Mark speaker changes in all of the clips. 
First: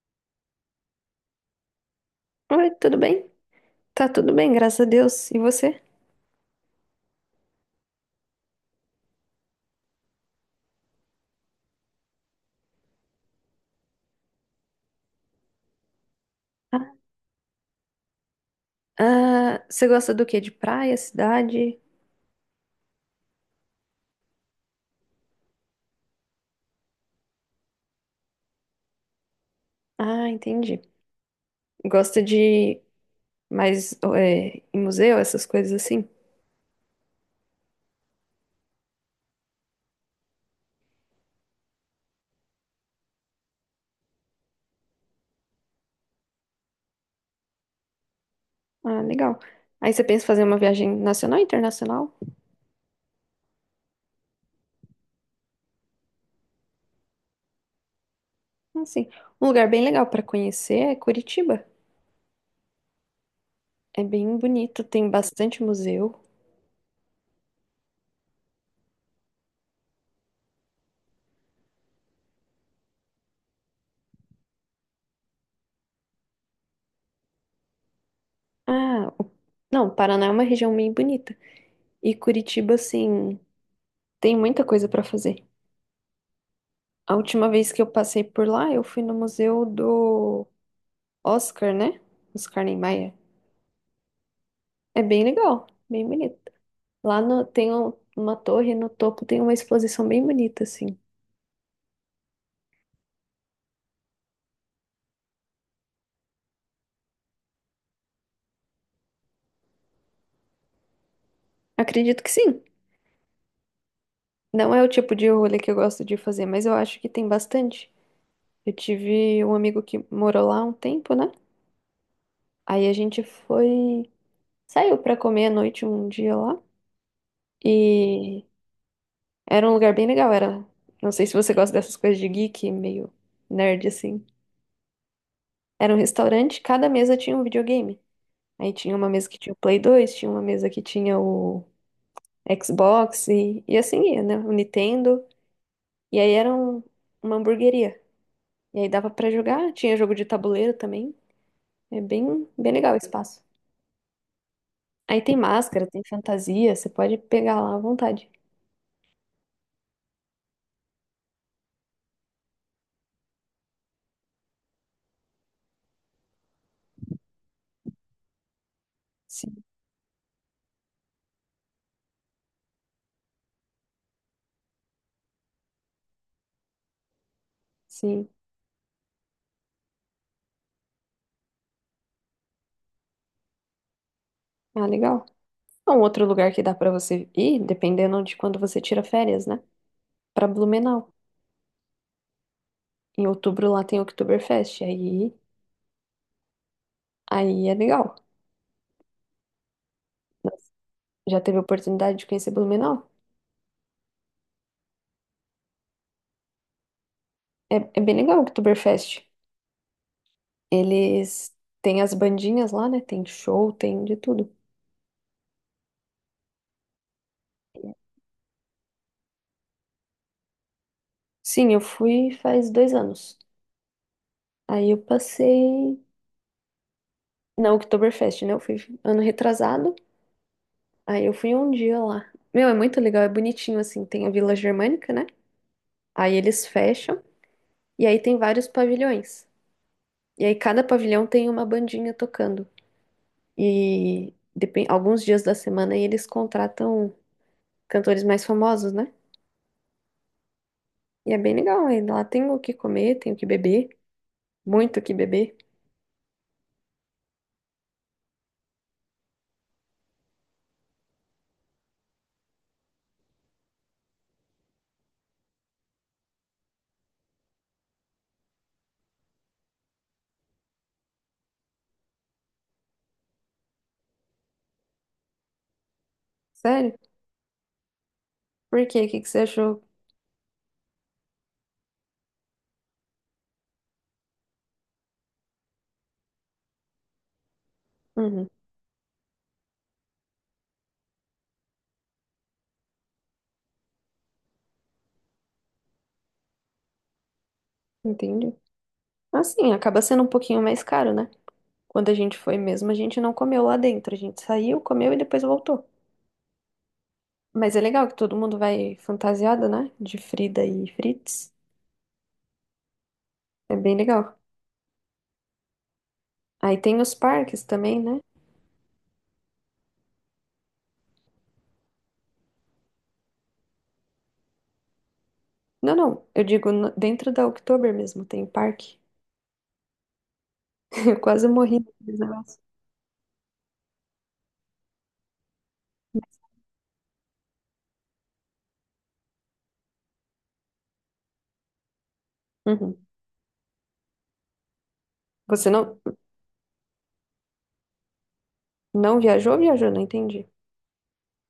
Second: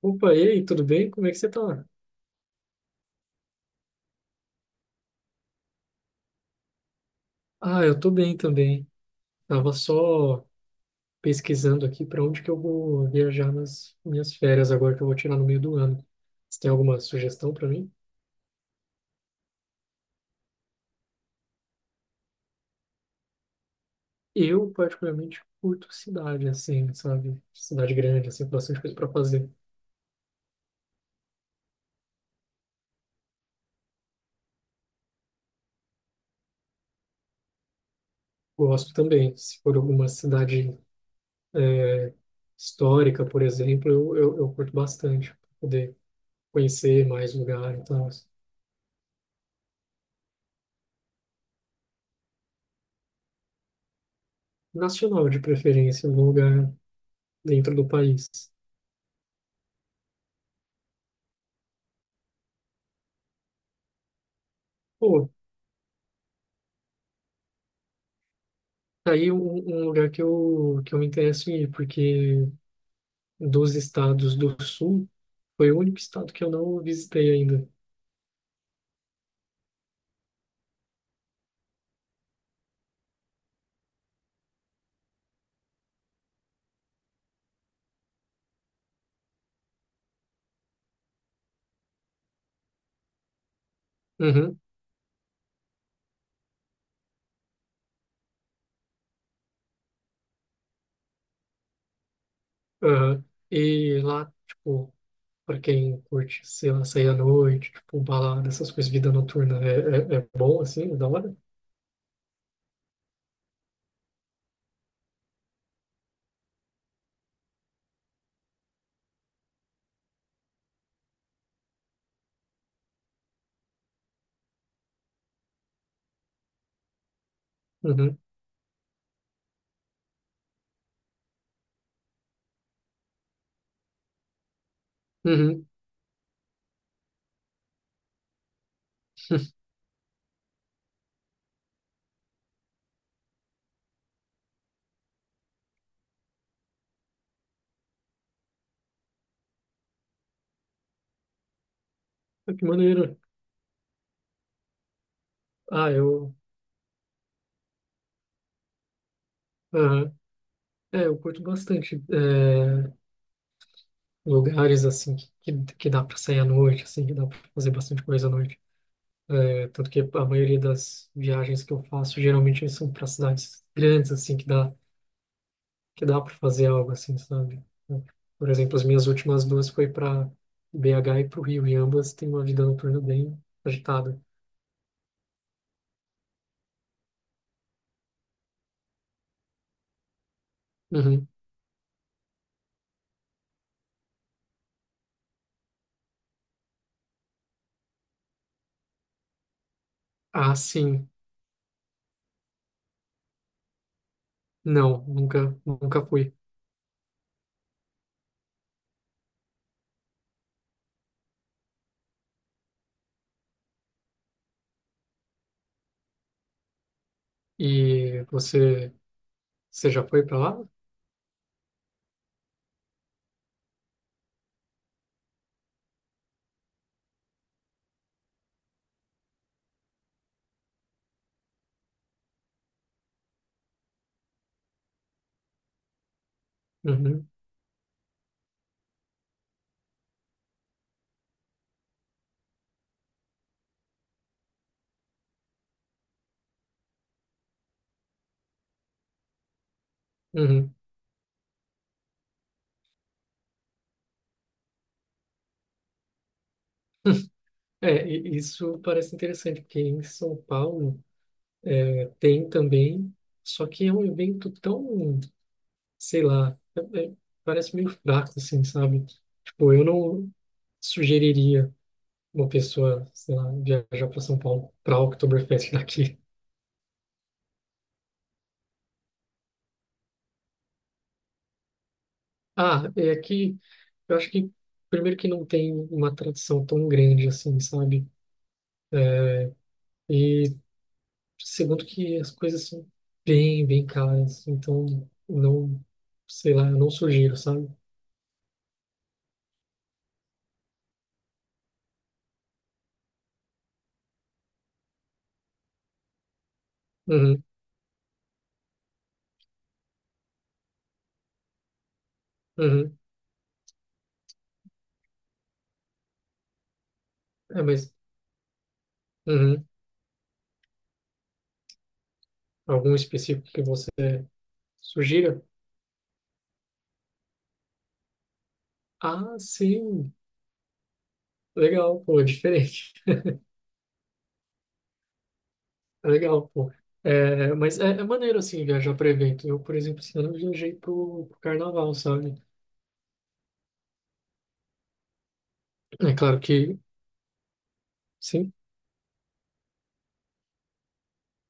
Speaker 1: Opa, e aí, tudo bem? Como é que você tá?
Speaker 2: Oi, tudo bem? Tá tudo bem, graças a Deus. E você?
Speaker 1: Ah, eu tô bem também. Tava só pesquisando aqui para onde que eu vou viajar nas minhas férias agora que eu vou tirar no meio do ano. Você tem
Speaker 2: Ah,
Speaker 1: alguma sugestão para mim?
Speaker 2: ah, você gosta do quê? De praia, cidade?
Speaker 1: Eu particularmente curto cidade assim, sabe? Cidade grande, assim, com bastante coisa para fazer.
Speaker 2: Ah, entendi. Gosta de mais em museu, essas coisas assim?
Speaker 1: Gosto também. Se for alguma cidade é, histórica, por exemplo, eu curto bastante pra poder conhecer mais lugar, então,
Speaker 2: Ah, legal. Aí você pensa em fazer uma viagem nacional, e internacional?
Speaker 1: nacional de preferência, algum lugar dentro do país.
Speaker 2: Ah, sim. Um lugar bem legal pra conhecer é Curitiba. É bem bonito, tem
Speaker 1: Pô,
Speaker 2: bastante museu.
Speaker 1: tá aí um lugar que eu me interesso em ir, porque dos estados do sul, foi o único estado que eu não visitei ainda.
Speaker 2: Ah, não, Paraná é uma região bem bonita. E Curitiba, assim, tem muita coisa pra fazer. A última vez que eu passei por lá, eu fui no museu do Oscar, né? Oscar Niemeyer.
Speaker 1: Uhum,
Speaker 2: É bem legal, bem bonito. Lá tem uma torre, no topo tem uma exposição bem bonita, assim.
Speaker 1: aham. E lá, tipo, pra quem curte, sei lá, sair à noite, tipo, um balada, essas coisas, vida noturna, é bom, assim, é da hora?
Speaker 2: Acredito que sim. Não é o tipo de rolê que eu gosto de fazer, mas eu acho que tem bastante. Eu tive um amigo que morou lá um tempo, né? Aí a gente foi, saiu pra comer à noite um dia lá
Speaker 1: Uhum,
Speaker 2: e era um lugar bem legal, era, não sei se você gosta dessas coisas de geek, meio nerd assim.
Speaker 1: uhum.
Speaker 2: Era um restaurante, cada mesa tinha um videogame. Aí tinha uma mesa que tinha o Play 2, tinha uma mesa que tinha o Xbox e assim ia, né? O Nintendo. E aí era uma hamburgueria. E aí dava pra jogar, tinha jogo de tabuleiro também. É bem,
Speaker 1: Ah, que
Speaker 2: bem legal o
Speaker 1: maneiro.
Speaker 2: espaço. Aí tem máscara,
Speaker 1: Ah,
Speaker 2: tem
Speaker 1: eu,
Speaker 2: fantasia, você pode pegar lá à vontade.
Speaker 1: aham. É, eu curto bastante lugares, assim, que, que dá pra sair à noite, assim, que dá pra fazer bastante coisa à noite.
Speaker 2: Sim,
Speaker 1: É, tanto que a maioria das viagens que eu faço geralmente são para cidades grandes, assim, que dá para fazer algo assim, sabe? Então,
Speaker 2: sim.
Speaker 1: por exemplo, as minhas últimas duas foi para BH e para o Rio, e ambas têm uma vida noturna bem agitada.
Speaker 2: Ah, legal. É um outro lugar que dá pra você ir, dependendo de quando você tira férias, né? Pra Blumenau.
Speaker 1: Uhum.
Speaker 2: Em outubro lá tem Oktoberfest, aí é legal, né?
Speaker 1: Ah, sim.
Speaker 2: Já teve a oportunidade de conhecer Blumenau?
Speaker 1: Não, nunca, nunca fui.
Speaker 2: É, é bem legal o Oktoberfest. Eles têm as bandinhas lá, né? Tem show, tem de tudo.
Speaker 1: E você, você já foi para lá?
Speaker 2: Sim, eu fui faz 2 anos. Aí eu passei na Oktoberfest, né? Eu fui ano retrasado. Aí eu fui um dia lá. Meu, é muito legal, é bonitinho assim. Tem a Vila Germânica, né? Aí eles fecham.
Speaker 1: Uhum,
Speaker 2: E aí tem vários pavilhões. E aí cada pavilhão tem uma bandinha tocando. E alguns dias da semana aí eles contratam cantores mais famosos, né?
Speaker 1: uhum.
Speaker 2: E é bem legal, aí lá tem o que comer, tem o que beber, muito o que beber.
Speaker 1: É, isso parece interessante, porque em São Paulo é, tem também, só que é um evento tão, sei lá, é- é- parece meio fraco, assim, sabe? Tipo, eu não sugeriria uma pessoa, sei lá, viajar para São Paulo para Oktoberfest daqui.
Speaker 2: Sério? Por quê? O que que você achou?
Speaker 1: Ah, é que eu acho que, primeiro, que não tem uma tradição tão grande assim, sabe?
Speaker 2: Uhum,
Speaker 1: É, e segundo que as coisas são bem, bem caras, então não, sei lá, eu não sugiro, sabe?
Speaker 2: entendi. Assim, acaba sendo um pouquinho mais caro, né? Quando a gente foi mesmo, a gente não comeu lá dentro. A gente saiu, comeu e depois voltou.
Speaker 1: Uhum,
Speaker 2: Mas é legal que todo mundo vai fantasiado, né? De Frida e Fritz.
Speaker 1: uhum.
Speaker 2: É bem legal. Aí tem os parques
Speaker 1: É, mas
Speaker 2: também, né?
Speaker 1: uhum. Algum específico que você sugira?
Speaker 2: Não, não. Eu digo dentro da Oktober mesmo, tem parque.
Speaker 1: Ah, sim.
Speaker 2: Eu quase morri
Speaker 1: Legal,
Speaker 2: naqueles
Speaker 1: pô, é
Speaker 2: negócios.
Speaker 1: diferente. É legal, pô. É, mas é maneiro, assim, viajar para evento. Eu, por exemplo, esse ano eu viajei pro carnaval, sabe?
Speaker 2: Uhum. Você não,
Speaker 1: É claro que, sim,
Speaker 2: não viajou? Viajou, não entendi.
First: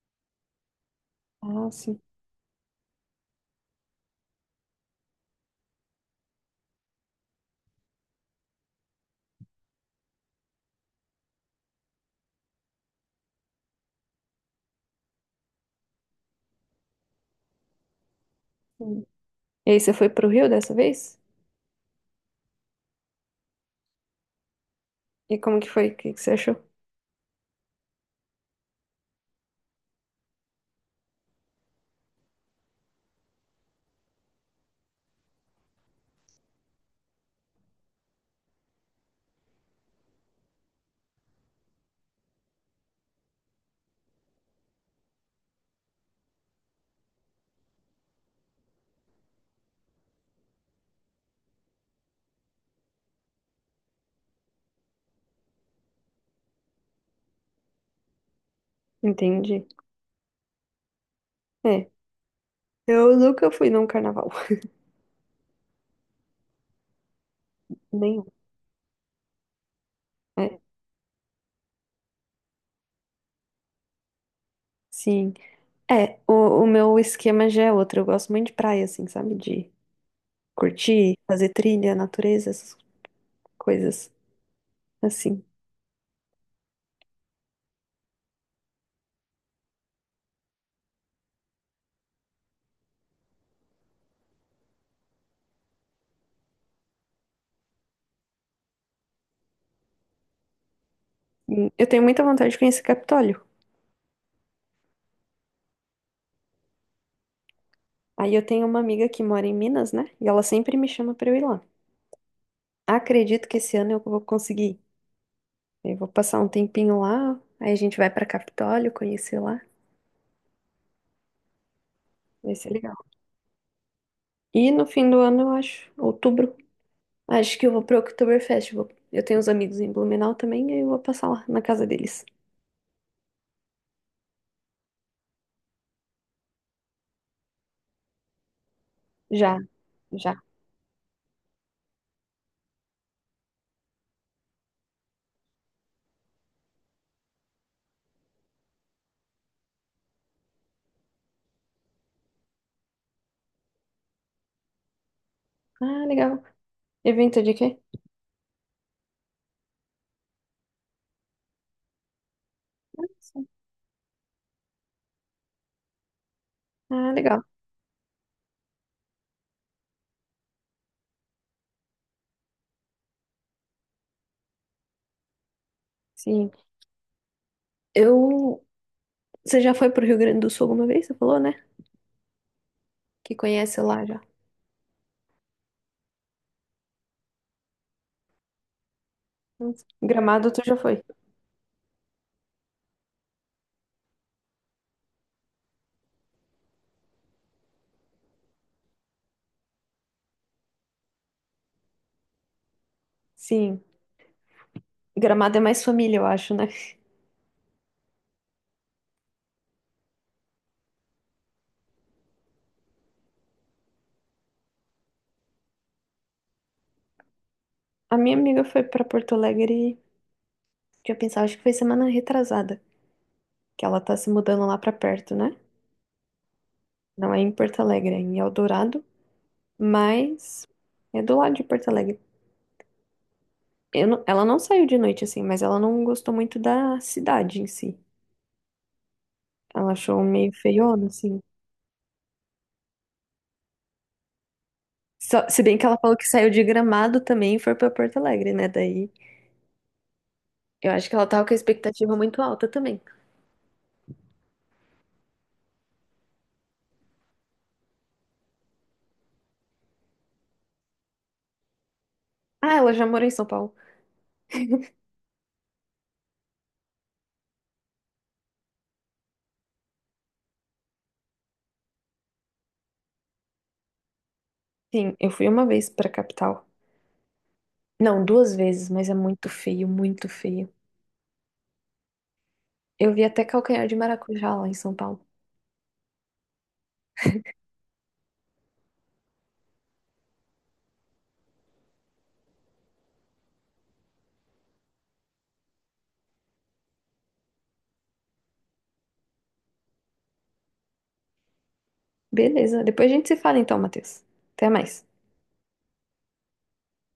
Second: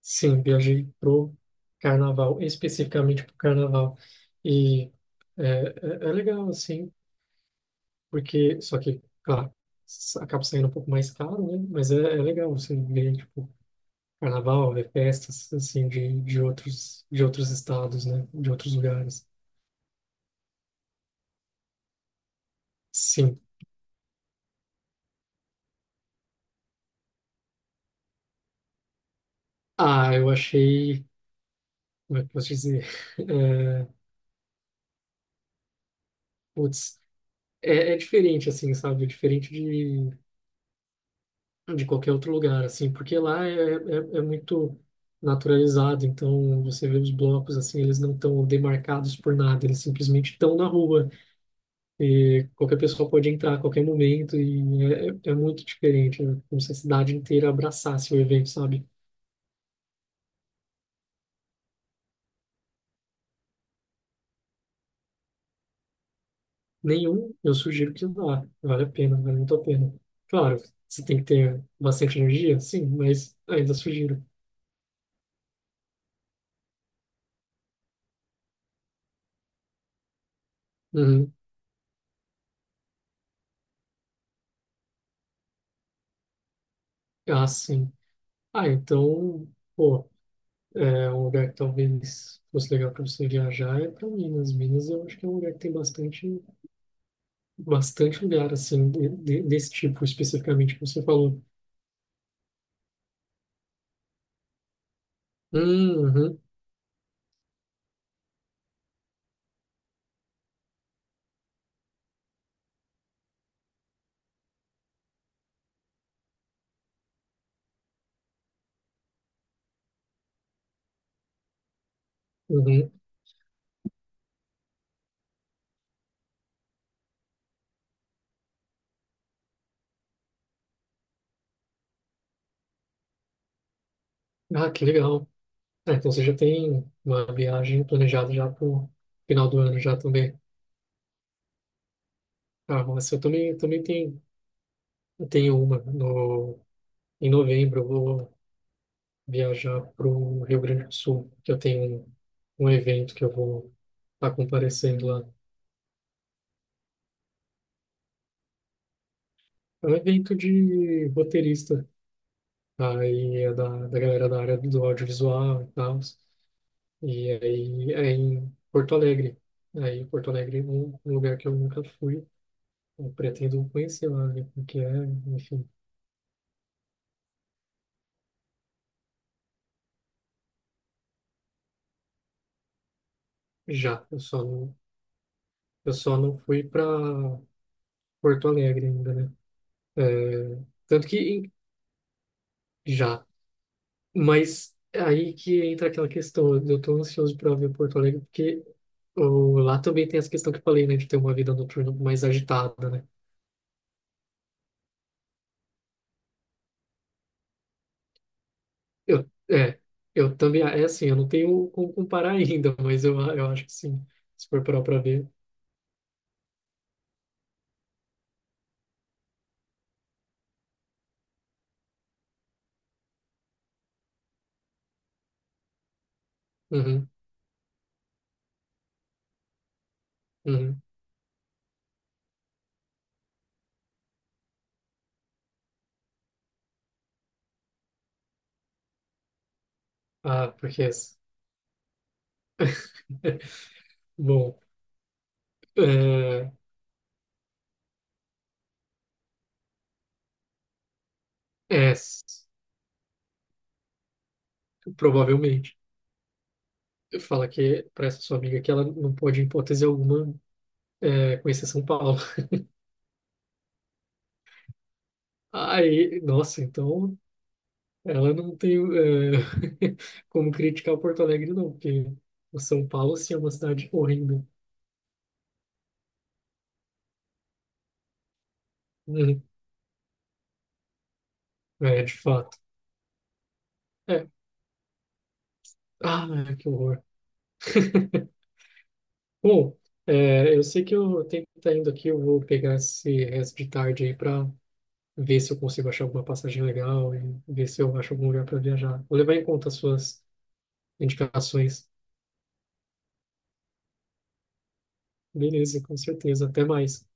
Speaker 1: sim, viajei pro
Speaker 2: Ah, sim.
Speaker 1: carnaval, especificamente pro carnaval. E é, é, é legal, assim, porque, só que, claro, acaba saindo um pouco mais caro, né? Mas é legal você ver, tipo, carnaval, ver festas, assim, de outros estados, né? De outros
Speaker 2: Sim.
Speaker 1: lugares.
Speaker 2: E aí, você foi pro Rio dessa vez?
Speaker 1: Sim.
Speaker 2: E como que foi? O que que você achou?
Speaker 1: Ah, eu achei. Como é que eu posso dizer? É, putz, é diferente, assim, sabe? É diferente de qualquer outro lugar, assim, porque lá é muito naturalizado, então você vê os blocos, assim, eles não estão demarcados por nada, eles simplesmente estão na rua e qualquer pessoa pode entrar a qualquer momento e é muito diferente, né? Como se a cidade inteira abraçasse o evento, sabe?
Speaker 2: Entendi. É, eu nunca fui num carnaval.
Speaker 1: Nenhum, eu sugiro que
Speaker 2: Nenhum.
Speaker 1: vá, vale a pena, vale muito a pena. Claro,
Speaker 2: É,
Speaker 1: você tem que ter bastante energia, sim, mas ainda sugiro.
Speaker 2: sim. É, o meu esquema já é outro. Eu gosto muito de praia, assim, sabe? De curtir,
Speaker 1: Uhum.
Speaker 2: fazer trilha, natureza, essas coisas assim.
Speaker 1: Ah, sim. Ah, então, pô, é um lugar que talvez fosse legal para você viajar é para Minas. Minas eu acho que é um lugar que tem bastante, bastante lugar, assim, desse tipo especificamente que você falou.
Speaker 2: E eu tenho muita vontade de conhecer Capitólio.
Speaker 1: Uhum,
Speaker 2: Aí eu tenho uma amiga que mora em Minas, né? E ela sempre me chama pra eu ir lá. Acredito que esse ano eu vou conseguir. Eu vou passar um tempinho lá, aí a gente vai pra Capitólio, conhecer lá. Vai ser
Speaker 1: uhum.
Speaker 2: legal. E no fim do ano, eu acho, outubro, acho que eu vou pro Oktoberfest. Eu tenho uns amigos em Blumenau também, aí eu vou passar lá na casa deles.
Speaker 1: Ah, que legal. Ah, então você já tem uma viagem planejada já para o final
Speaker 2: Já,
Speaker 1: do ano já também.
Speaker 2: já.
Speaker 1: Ah, nossa, eu também tenho, eu tenho uma no, em novembro. Viajar para o Rio Grande do Sul, que eu tenho um evento que eu vou estar comparecendo lá.
Speaker 2: Ah, legal. Evento de quê?
Speaker 1: É um evento de roteirista, aí
Speaker 2: Sim.
Speaker 1: é da, da galera da área do audiovisual e tal,
Speaker 2: Ah,
Speaker 1: e
Speaker 2: legal.
Speaker 1: aí é em Porto Alegre. Aí Porto Alegre é um lugar que eu nunca fui, eu pretendo conhecer lá, ver como que é, enfim,
Speaker 2: Sim. Eu. Você já foi pro Rio Grande do Sul alguma vez? Você falou, né? Que conhece lá
Speaker 1: já.
Speaker 2: já.
Speaker 1: Eu só não fui para Porto Alegre ainda, né?
Speaker 2: Gramado,
Speaker 1: É,
Speaker 2: tu já foi?
Speaker 1: tanto que já. Mas aí que entra aquela questão, eu tô ansioso para ver Porto Alegre, porque ô, lá também tem essa questão que eu falei, né, de ter uma vida noturna mais agitada, né?
Speaker 2: Sim. Gramado é mais família, eu acho, né?
Speaker 1: Eu, é, eu também, é assim, eu não tenho como comparar ainda, mas eu acho que sim, se for parar para ver.
Speaker 2: A minha amiga foi pra Porto Alegre, tinha pensado, acho que foi semana retrasada, que ela tá se mudando lá pra perto, né?
Speaker 1: Uhum,
Speaker 2: Não é em Porto Alegre, é em Eldorado. Mas
Speaker 1: uhum.
Speaker 2: é do lado de Porto Alegre. Eu ela não saiu de noite assim, mas ela não gostou muito da cidade em si. Ela achou meio
Speaker 1: Ah, porque
Speaker 2: feiona,
Speaker 1: essa.
Speaker 2: assim.
Speaker 1: Bom,
Speaker 2: Se bem que ela falou que saiu
Speaker 1: é,
Speaker 2: de Gramado também e foi pra Porto Alegre, né? Daí eu acho que ela tava com a
Speaker 1: é,
Speaker 2: expectativa muito alta também.
Speaker 1: provavelmente. Fala que para essa sua amiga que ela não pode, em hipótese alguma, conhecer São Paulo.
Speaker 2: Ah, ela já morou em São Paulo.
Speaker 1: Aí, nossa, então ela não tem como criticar o Porto Alegre, não, porque o São Paulo, sim, é uma cidade horrível.
Speaker 2: Sim, eu fui uma vez pra capital. Não, 2 vezes, mas é
Speaker 1: Uhum.
Speaker 2: muito feio, muito feio.
Speaker 1: É, de fato.
Speaker 2: Eu vi até calcanhar de
Speaker 1: É.
Speaker 2: maracujá lá em São Paulo.
Speaker 1: Ah, que horror. Bom, eu sei que eu tenho que estar indo aqui, eu vou pegar esse resto de tarde aí para ver se eu consigo achar alguma passagem legal e ver se eu acho algum lugar para viajar. Vou levar em conta as suas indicações.
Speaker 2: Beleza, depois a gente se fala então, Matheus. Até mais.
Speaker 1: Beleza, com certeza. Até mais.